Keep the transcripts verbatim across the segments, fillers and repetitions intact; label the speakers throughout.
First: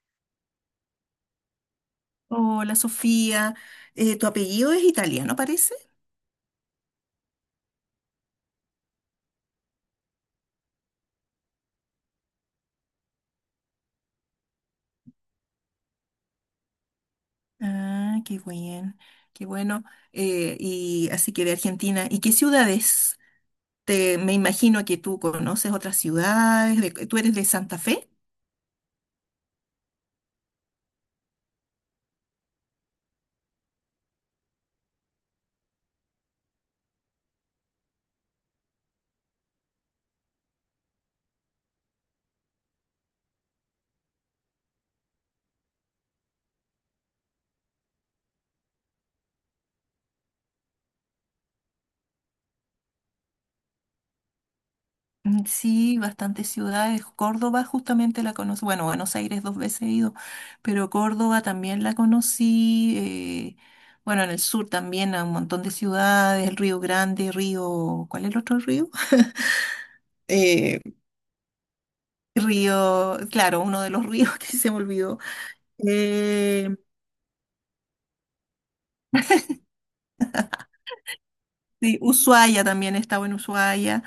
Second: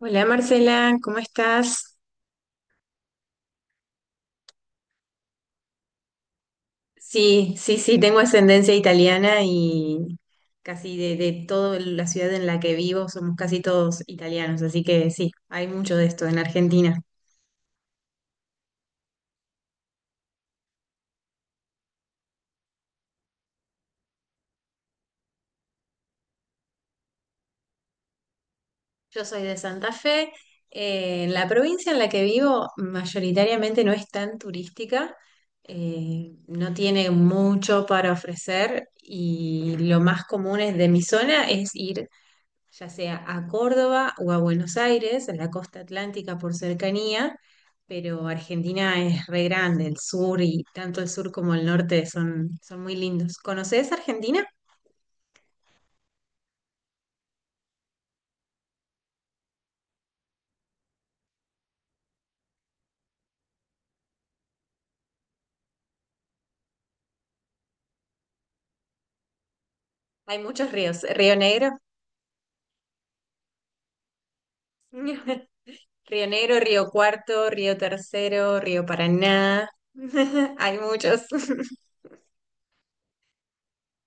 Speaker 1: Hola Marcela, ¿cómo estás?
Speaker 2: Hola Sofía. Eh, tu apellido es italiano, parece.
Speaker 1: Sí, sí, sí, tengo ascendencia italiana y casi de, de toda la ciudad en la que vivo somos casi todos italianos, así que sí, hay mucho de esto en Argentina.
Speaker 2: Ah, qué bien, qué bueno. Eh, y así que de Argentina. ¿Y qué ciudades? Te, me imagino que tú conoces otras ciudades. De- ¿tú eres de Santa Fe?
Speaker 1: Yo soy de Santa Fe. Eh, en la provincia en la que vivo mayoritariamente no es tan turística. Eh, no tiene mucho para ofrecer y lo más común es de mi zona es ir ya sea a Córdoba o a Buenos Aires, en la costa atlántica por cercanía, pero Argentina es re grande, el sur y tanto el sur como el norte son, son muy lindos. ¿Conoces Argentina?
Speaker 2: Mm, Sí, bastantes ciudades. Córdoba justamente la conocí. Bueno, Buenos Aires dos veces he ido, pero Córdoba también la conocí. Eh, bueno, en el sur también a un montón de ciudades, el Río Grande, Río... ¿Cuál es el otro río?
Speaker 1: Hay muchos
Speaker 2: Eh,
Speaker 1: ríos, Río Negro.
Speaker 2: Río, claro, uno de los ríos que se me olvidó.
Speaker 1: Río Negro,
Speaker 2: Eh,
Speaker 1: Río Cuarto, Río Tercero, Río Paraná, hay muchos.
Speaker 2: sí, Ushuaia, también estaba en Ushuaia.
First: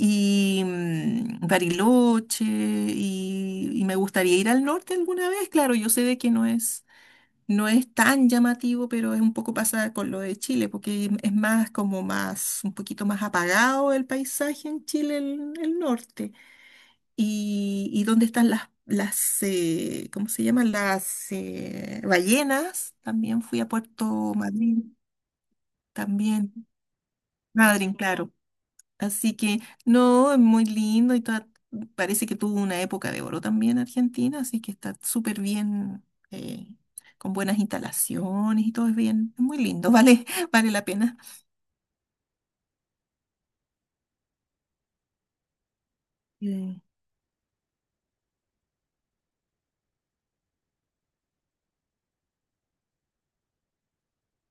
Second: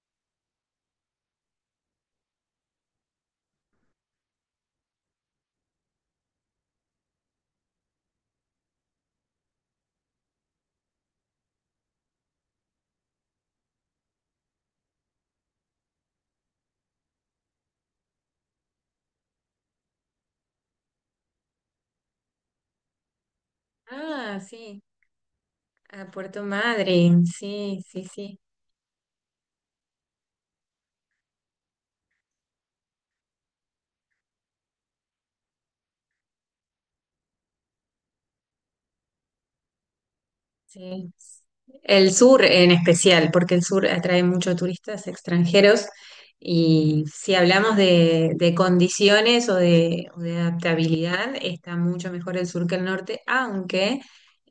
Speaker 2: Y mm, Bariloche, y, y me gustaría ir al norte alguna vez. Claro, yo sé de que no es no es tan llamativo, pero es un poco pasada con lo de Chile, porque es más como más, un poquito más apagado el paisaje en Chile, el, el norte. Y, y dónde están las, las eh, ¿cómo se llaman? Las eh, ballenas. También fui a Puerto
Speaker 1: Ah, sí,
Speaker 2: Madryn,
Speaker 1: a Puerto
Speaker 2: también.
Speaker 1: Madryn, sí,
Speaker 2: Madryn,
Speaker 1: sí,
Speaker 2: claro.
Speaker 1: sí.
Speaker 2: Así que, no, es muy lindo y toda- parece que tuvo una época de oro también Argentina, así que está súper bien, eh, con buenas instalaciones y todo es bien, es muy lindo, vale, vale la
Speaker 1: Sí.
Speaker 2: pena.
Speaker 1: El sur en especial, porque el sur atrae muchos turistas extranjeros
Speaker 2: Mm,
Speaker 1: y si hablamos de, de condiciones o de, o de adaptabilidad, está mucho mejor el sur que el norte, aunque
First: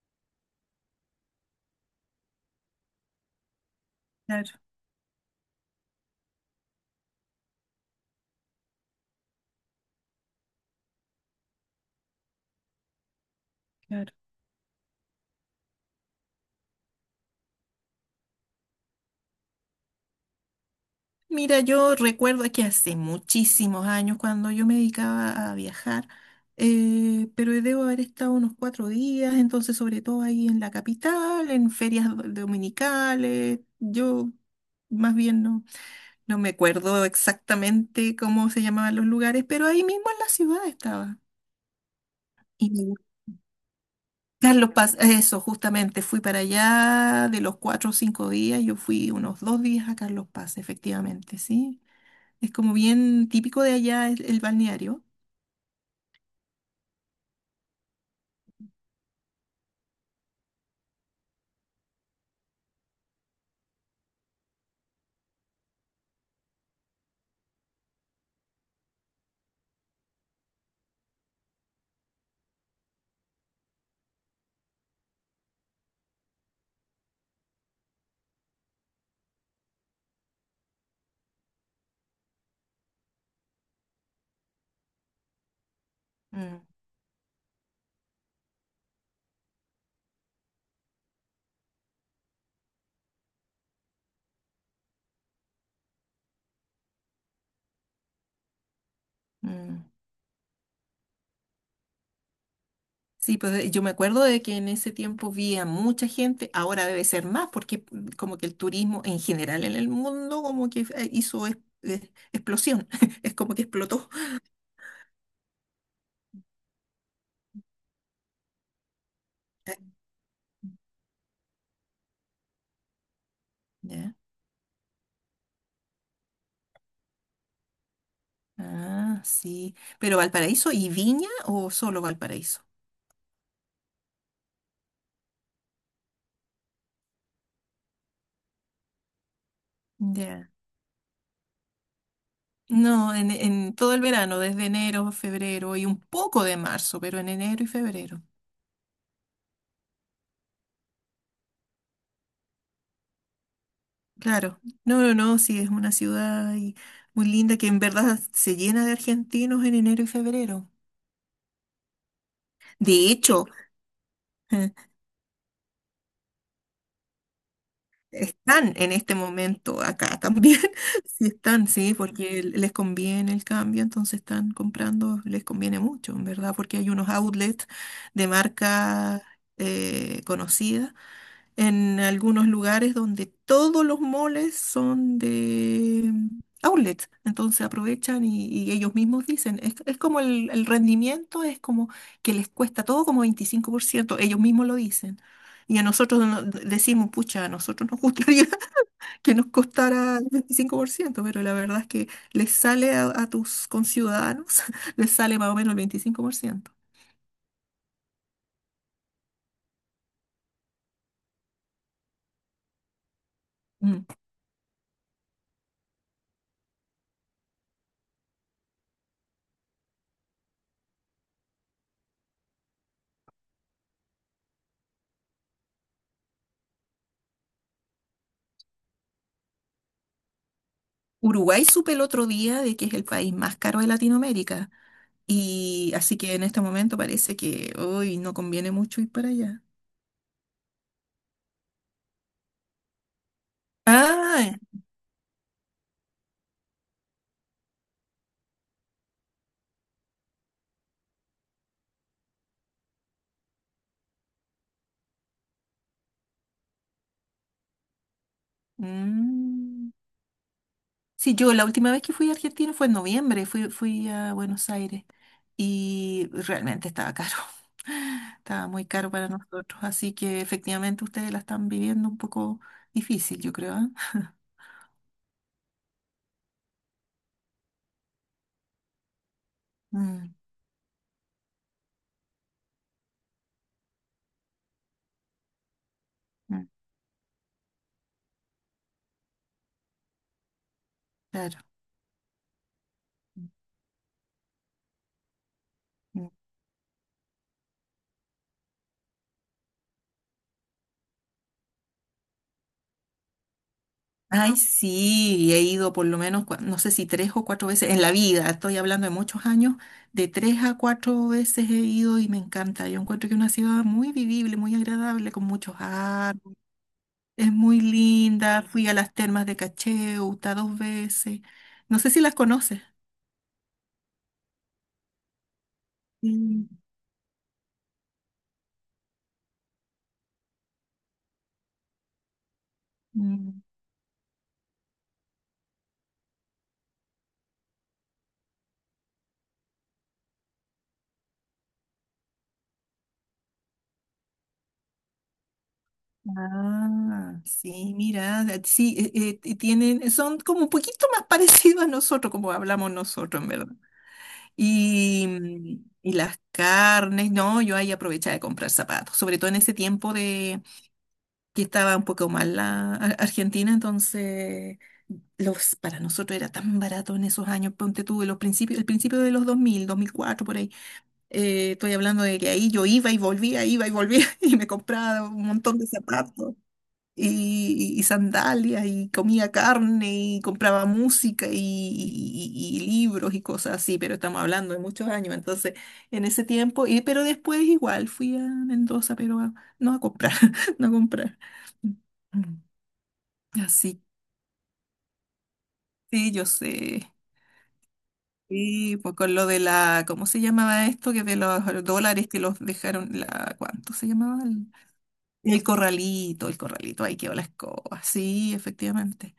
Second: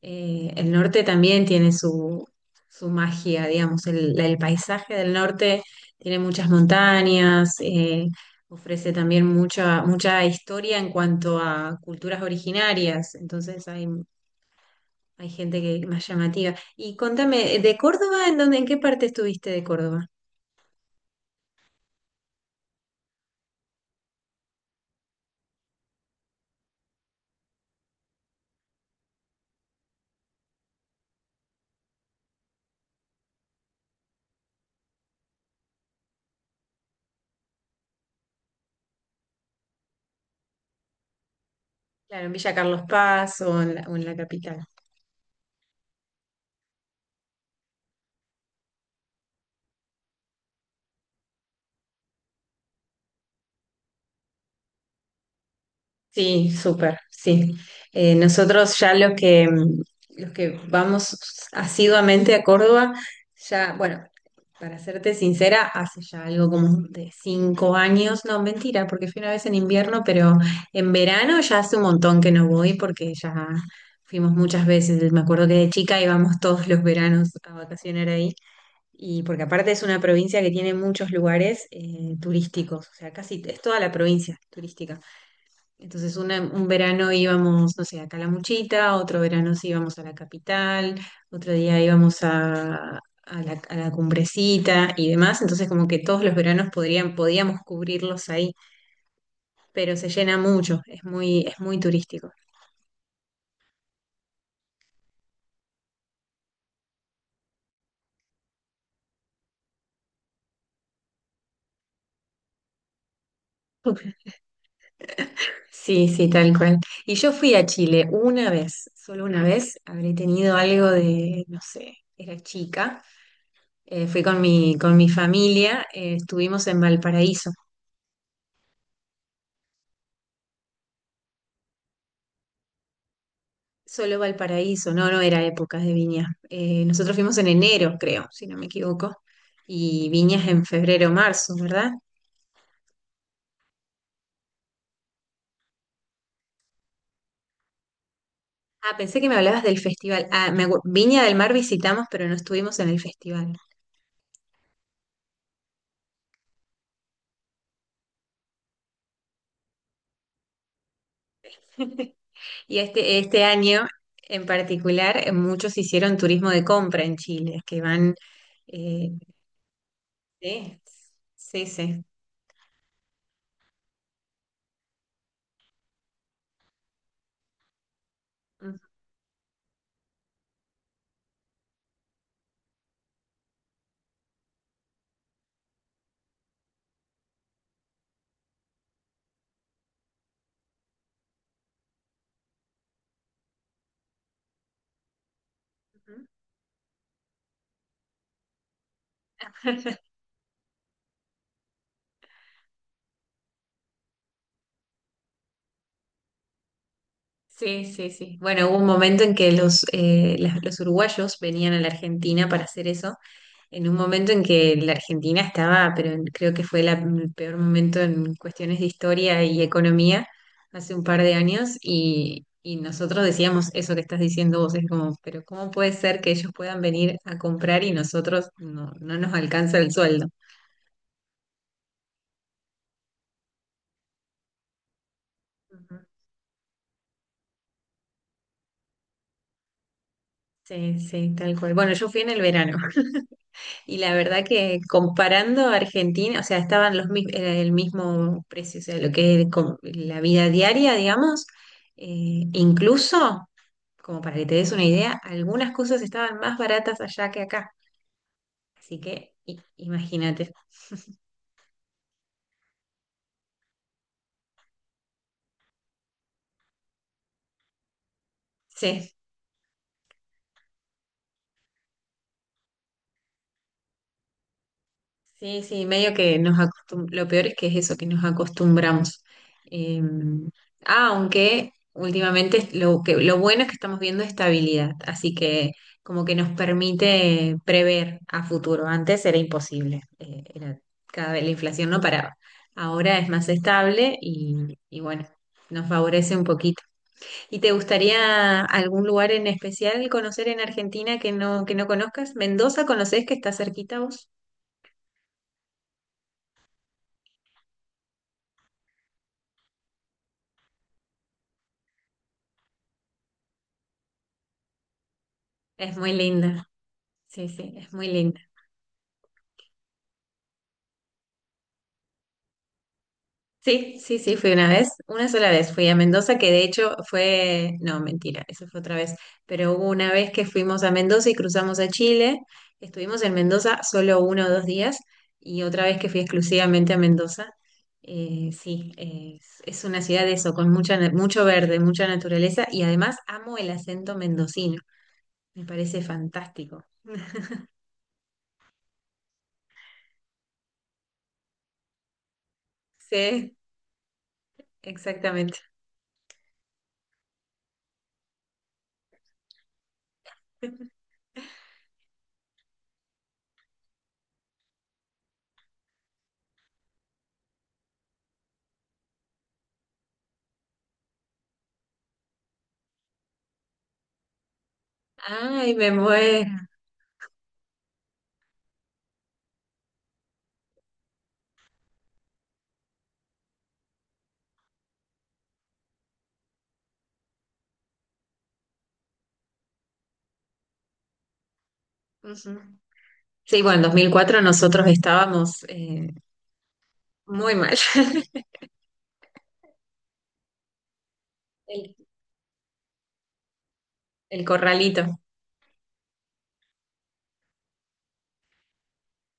Speaker 1: eh, el norte también tiene su, su magia, digamos, el, el
Speaker 2: claro,
Speaker 1: paisaje del norte tiene muchas montañas. Eh, ofrece también mucha, mucha historia en cuanto a culturas originarias, entonces hay
Speaker 2: claro.
Speaker 1: hay gente que es más llamativa. Y contame, eh, ¿de Córdoba en dónde, en qué parte estuviste de Córdoba?
Speaker 2: Mira, yo recuerdo que hace muchísimos años cuando yo me dedicaba a viajar, eh, pero debo haber estado unos cuatro días, entonces sobre todo ahí en la capital, en ferias do- dominicales, yo más bien no. No me acuerdo exactamente cómo se llamaban los lugares, pero ahí mismo en la ciudad estaba.
Speaker 1: Claro, en Villa
Speaker 2: Y
Speaker 1: Carlos
Speaker 2: me gust-
Speaker 1: Paz o en la, o en la capital.
Speaker 2: Carlos Paz, eso, justamente, fui para allá de los cuatro o cinco días, yo fui unos dos días a Carlos Paz, efectivamente, ¿sí? Es como bien típico de allá el, el balneario.
Speaker 1: Sí, súper, sí. Eh, nosotros ya los que, mm, los que vamos asiduamente a Córdoba, ya, bueno, para serte sincera, hace ya algo como de cinco años, no, mentira, porque fui una vez en invierno, pero en verano ya hace un montón que no voy porque ya fuimos muchas veces. Me acuerdo que de chica íbamos todos los veranos a vacacionar ahí. Y porque aparte es una provincia que tiene muchos lugares eh, turísticos, o sea, casi es toda la provincia turística. Entonces una-
Speaker 2: Mm,
Speaker 1: un verano íbamos, no sé, a Calamuchita, otro verano sí íbamos a la capital, otro día íbamos a, a la, a la cumbrecita y demás. Entonces como que todos los veranos podrían, podíamos cubrirlos ahí,
Speaker 2: mm.
Speaker 1: pero se llena mucho, es muy, es muy turístico.
Speaker 2: Sí, pues eh, yo me acuerdo de que en ese tiempo vi a mucha gente, ahora debe ser más, porque mm, como que el turismo en general en el mundo como que eh, hizo es- eh, explosión, es como que
Speaker 1: Ok.
Speaker 2: explotó.
Speaker 1: Sí, sí, tal cual. Y yo fui a Chile una vez, solo una vez, habré tenido algo de, no sé, era chica. Eh,
Speaker 2: ¿Ya?
Speaker 1: fui con mi, con mi familia. Eh, estuvimos en Valparaíso.
Speaker 2: Ah, sí. ¿Pero Valparaíso y Viña o solo Valparaíso?
Speaker 1: Solo Valparaíso, no, no era época de viñas. Eh, nosotros fuimos en enero, creo, si no me equivoco, y viñas
Speaker 2: Ya.
Speaker 1: en febrero, marzo, ¿verdad?
Speaker 2: No, en, en todo el verano, desde enero, febrero y un poco de marzo, pero en enero y febrero.
Speaker 1: Ah, pensé que me hablabas del festival. Ah, me acu- Viña del Mar visitamos, pero no estuvimos en el festival.
Speaker 2: Claro. No, no, no, sí, es una ciudad y- muy linda que en verdad se llena de argentinos en enero y febrero.
Speaker 1: Y
Speaker 2: De
Speaker 1: este, este
Speaker 2: hecho,
Speaker 1: año en particular, eh, muchos hicieron turismo de compra en Chile, que van…
Speaker 2: están en
Speaker 1: eh,
Speaker 2: este momento acá también.
Speaker 1: sí,
Speaker 2: Sí
Speaker 1: sí,
Speaker 2: están, sí,
Speaker 1: sí.
Speaker 2: porque les conviene el cambio, entonces están comprando, les conviene mucho, en verdad, porque hay unos outlets de marcas eh, conocidas en algunos lugares donde todos los moles son de mm, outlets. Entonces aprovechan y, y ellos mismos dicen, es, es como el, el rendimiento, es como que les cuesta todo como veinticinco por ciento, ellos mismos lo dicen. Y a
Speaker 1: Ujú.
Speaker 2: nosotros no- decimos, pucha, a nosotros nos gustaría que nos costara el veinticinco por ciento, pero la verdad es que les sale a, a tus conciudadanos, les sale más o menos el veinticinco por ciento.
Speaker 1: Sí, sí, sí. Bueno, hubo un momento en que los, eh, las- los uruguayos venían a la Argentina para hacer eso, en un
Speaker 2: Mm.
Speaker 1: momento en que la Argentina estaba, pero en- creo que fue la- el peor momento en cuestiones de historia y economía hace un par de años y, y nosotros decíamos eso que estás diciendo vos, es como, pero ¿cómo puede ser que ellos puedan venir a comprar y nosotros no, no nos alcanza el sueldo?
Speaker 2: Uruguay supe el otro día de que es el país más caro de Latinoamérica. Y
Speaker 1: Ujú.
Speaker 2: así que en este momento parece que hoy no conviene mucho ir para allá.
Speaker 1: Sí, sí, tal cual. Bueno, yo fui en el verano. Y la verdad
Speaker 2: Ah,
Speaker 1: que comparando a Argentina, o sea, estaban los, mi- era el mismo precio, o sea, lo que es com- la vida diaria, digamos, eh, incluso, como para que te des una idea, algunas cosas estaban más baratas allá que acá. Así que i-
Speaker 2: mm.
Speaker 1: imagínate.
Speaker 2: Sí, yo la última vez que fui a Argentina fue en noviembre, fui, fui a Buenos Aires y realmente estaba caro, estaba muy caro
Speaker 1: Sí.
Speaker 2: para nosotros, así que efectivamente ustedes la están viviendo un poco difícil, yo creo, ¿ah?
Speaker 1: Sí, sí, medio que nos acostumbramos, lo peor es que es eso, que nos acostumbramos. Eh,
Speaker 2: Mm,
Speaker 1: ah, Aunque últimamente lo que, lo bueno es que estamos viendo estabilidad, así que como que nos
Speaker 2: mm,
Speaker 1: permite prever a futuro. Antes era imposible. Eh, era cada vez la
Speaker 2: claro.
Speaker 1: inflación no paraba. Ahora es
Speaker 2: Mm,
Speaker 1: más estable y, y bueno, nos
Speaker 2: mm.
Speaker 1: favorece un poquito. ¿Y te gustaría algún lugar en especial conocer en Argentina que no, que no conozcas? ¿Mendoza conoces que está cerquita vos?
Speaker 2: Ay, sí, he ido por lo menos, cua- no sé si tres o cuatro veces en la vida, estoy hablando de muchos años, de tres a cuatro veces he ido y me encanta. Yo encuentro que es una ciudad muy vivible, muy agradable, con muchos
Speaker 1: Es muy
Speaker 2: árboles,
Speaker 1: linda. Sí,
Speaker 2: es
Speaker 1: sí,
Speaker 2: muy
Speaker 1: es muy linda.
Speaker 2: linda. Fui a las termas de Cacheuta dos veces, no sé si las conoces.
Speaker 1: Sí, sí, sí, fui una vez, una sola vez fui a Mendoza, que de
Speaker 2: Sí.
Speaker 1: hecho fue, no, mentira, eso fue otra vez, pero hubo una vez que fuimos a Mendoza y cruzamos a Chile, estuvimos en
Speaker 2: Mm.
Speaker 1: Mendoza solo uno o dos días y otra vez que fui exclusivamente a Mendoza. Eh, sí, es, es una ciudad de eso, con mucha, na- mucho verde, mucha naturaleza y además amo el acento mendocino, me parece fantástico.
Speaker 2: Ah, sí, mira, eh, sí, eh, eh, y tienen, son como un poquito más parecidos a nosotros, como hablamos nosotros, en
Speaker 1: Sí,
Speaker 2: verdad. Y,
Speaker 1: exactamente.
Speaker 2: mm, y las carnes, no, yo ahí aprovechaba de comprar zapatos, sobre todo en ese tiempo de que estaba un poco mal la Ar- Argentina, entonces los, para nosotros era tan barato en esos años, ponte tú, en los principios, el principio de los dos dos mil, dos mil cuatro por ahí, eh, estoy hablando de que ahí yo iba y volvía, iba y volvía y me compraba un
Speaker 1: Ay,
Speaker 2: montón de
Speaker 1: me muero.
Speaker 2: zapatos y, y sandalias y comía carne y compraba música y, y- y- y libros y cosas así, pero estamos hablando de muchos años, entonces en ese tiempo, y, pero después igual fui a Mendoza, pero a- no a comprar, no a comprar.
Speaker 1: Ujú.
Speaker 2: Mm.
Speaker 1: Sí, bueno, en
Speaker 2: Así
Speaker 1: dos mil cuatro nosotros estábamos eh,
Speaker 2: sí yo sé.
Speaker 1: muy mal.
Speaker 2: Sí, pues con lo de la, ¿cómo se llamaba esto? Que de los
Speaker 1: El,
Speaker 2: dólares que los dejaron, la, ¿cuánto se llamaba?
Speaker 1: el
Speaker 2: El,
Speaker 1: corralito.
Speaker 2: el corralito, el corralito, ahí quedó la escoba. Sí, efectivamente.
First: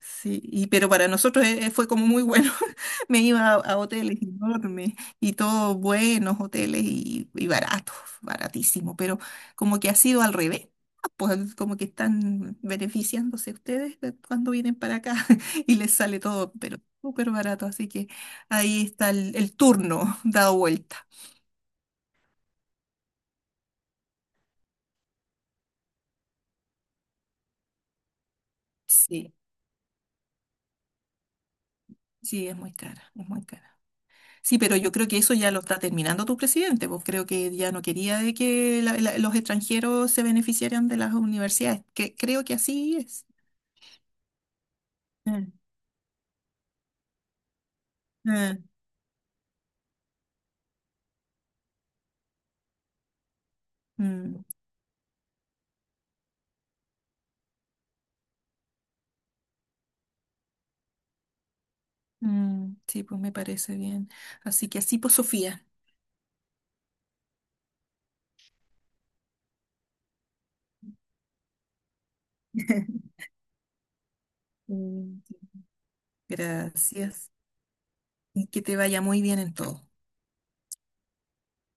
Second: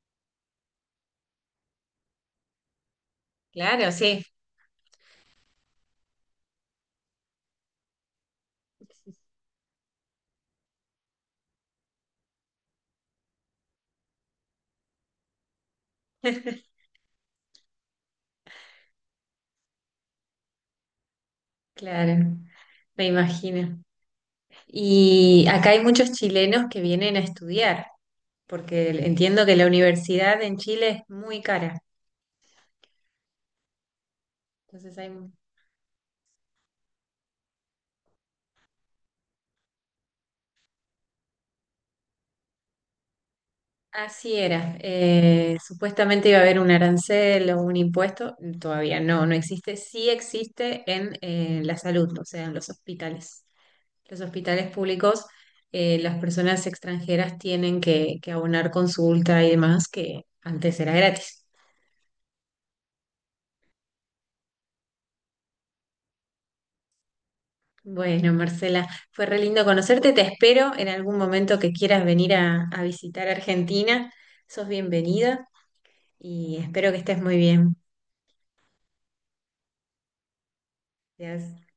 Speaker 2: Sí, y, pero para nosotros eh, fue como muy bueno. Me iba a, a
Speaker 1: Claro,
Speaker 2: hoteles
Speaker 1: sí.
Speaker 2: enormes y todos buenos hoteles y, y baratos, baratísimo, pero como que ha sido al revés. Pues como que están beneficiándose ustedes de cuando vienen para acá y les sale todo, pero súper barato. Así que ahí está el, el turno dado vuelta.
Speaker 1: Claro, me imagino. Y acá hay muchos chilenos que vienen a estudiar, porque
Speaker 2: Sí,
Speaker 1: entiendo que la universidad en Chile es muy cara.
Speaker 2: sí, es muy cara, es muy cara. Sí, pero yo
Speaker 1: Entonces
Speaker 2: creo
Speaker 1: hay…
Speaker 2: que eso ya lo está terminando tu presidente, pues creo que ya no quería de que la- la- los extranjeros se beneficiaran de las universidades, que creo que así es.
Speaker 1: Así era.
Speaker 2: Mm,
Speaker 1: Eh, supuestamente iba a haber un arancel o un impuesto.
Speaker 2: mm,
Speaker 1: Todavía no, no existe. Sí existe en eh, la salud, o sea, en los hospitales. Los
Speaker 2: mm,
Speaker 1: hospitales públicos, eh, las personas extranjeras tienen que, que abonar consulta y demás, que antes era gratis.
Speaker 2: mm, sí, pues me parece bien. Así que así, pues Sofía.
Speaker 1: Bueno, Marcela, fue re lindo conocerte. Te espero en algún momento que quieras venir a, a visitar Argentina. Sos
Speaker 2: Mm, sí,
Speaker 1: bienvenida y espero que estés
Speaker 2: gracias
Speaker 1: muy bien.
Speaker 2: y que te vaya muy bien en todo.
Speaker 1: Gracias.